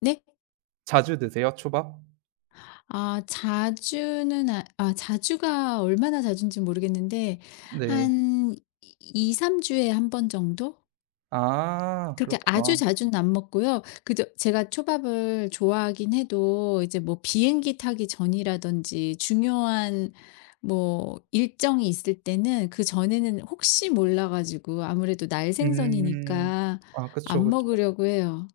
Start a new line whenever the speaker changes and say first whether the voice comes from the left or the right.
left: 네?
right: 자주 드세요, 초밥?
left: 아 자주는 아 아 자주가 얼마나 자주인지 모르겠는데
right: 네.
left: 한 2-3 주에 1 번 정도?
right: 아
left: 그렇게 아주
right: 그렇구나.
left: 자주는 안 먹고요. 그저 제가 초밥을 좋아하긴 해도 이제 뭐 비행기 타기 전이라든지 중요한 뭐 일정이 있을 때는 그전에는 혹시 몰라 가지고 아무래도
right: 음.
left: 날생선이니까
right: 아 그쵸,
left: 안
right: 그쵸.
left: 먹으려고 해요.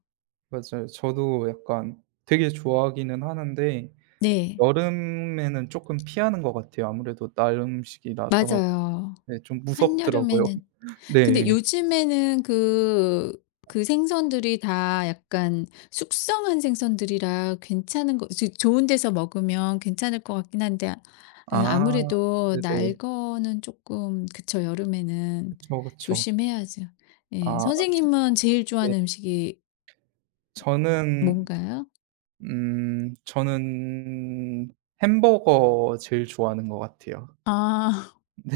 right: 맞아요. 저도 약간 되게 좋아하기는 하는데
left: 네.
right: 여름에는 쪼끔 피하는 것 같아요. 아무래도 날 음식이라서
left: 맞아요.
right: 네 좀 무섭더라고요.
left: 한여름에는. 근데
right: 네.
left: 요즘에는 그 그 생선들이 다 약간 숙성한 생선들이라 괜찮은 거 이제 좋은 데서 먹으면 괜찮을 것 같긴 한데 이
right: 아
left: 아무래도 날
right: 네네.
left: 거는 쪼끔 그쵸 여름에는
right: 그쵸, 그쵸.
left: 조심해야죠. 예
right: 아.
left: 선생님은 제일
right: 네.
left: 좋아하는 음식이
right: 저는
left: 뭔가요?
right: 음 저는 햄버거 제일 좋아하는 것 같아요.
left: 아.
right: 네.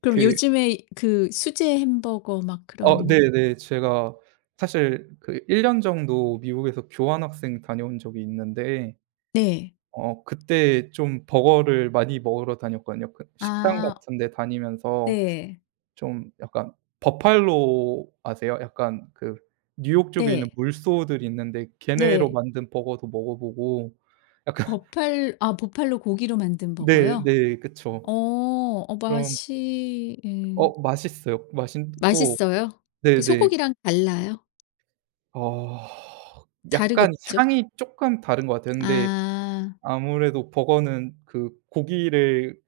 left: 그럼
right: 그
left: 요즘에 그 수제 햄버거 막
right: 어
left: 그런
right: 네네. 제가 사실 그 1 년 정도 미국에서 교환학생 다녀온 적이 있는데
left: 네.
right: 어 그때 좀 버거를 많이 먹으러 다녔거든요. 그 식당
left: 아.
right: 같은데 다니면서
left: 네.
right: 좀 약간 버팔로 아세요? 약간 그 뉴욕 쪽에 있는
left: 네.
right: 물소들이 있는데 걔네로
left: 네.
right: 만든 버거도 먹어 보고 약간
left: 버팔 아 버팔로 고기로 만든
right: 네
left: 버거요?
right: 네. 그쵸.
left: 어 어
right: 그럼
left: 맛이 예.
right: 어 맛있어요. 맛있고
left: 맛있어요? 그
right: 네네.
left: 소고기랑 달라요?
right: 어 약간
left: 다르겠죠?
right: 향이 쪼끔 다른 것 같아요. 근데
left: 아.
right: 아무래도 버거는 그 고기를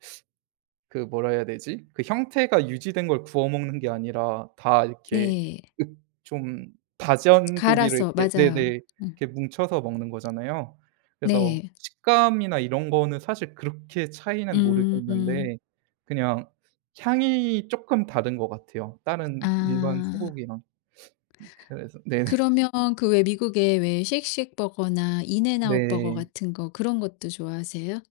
right: 그 뭐라 해야 되지? 그 형태가 유지된 걸 구워 먹는 게 아니라 다 이렇게
left: 네.
right: 으 좀 다전 고기를
left: 갈아서
right: 이렇게
left: 맞아요.
right: 네네.
left: 음.
right: 이렇게 뭉쳐서 먹는 거잖아요. 그래서
left: 네.
right: 식감이나 이런 거는 사실 그렇게 차이는
left: 음.
right: 모르겠는데 그냥 향이 쪼끔 다른 것 같아요, 다른 일반
left: 아.
right: 소고기랑. 그래서 네.
left: 그러면 그 왜 미국에 왜 Shake Shack 버거나 인앤아웃 버거
right: 네.
left: 같은 거 그런 것도 좋아하세요?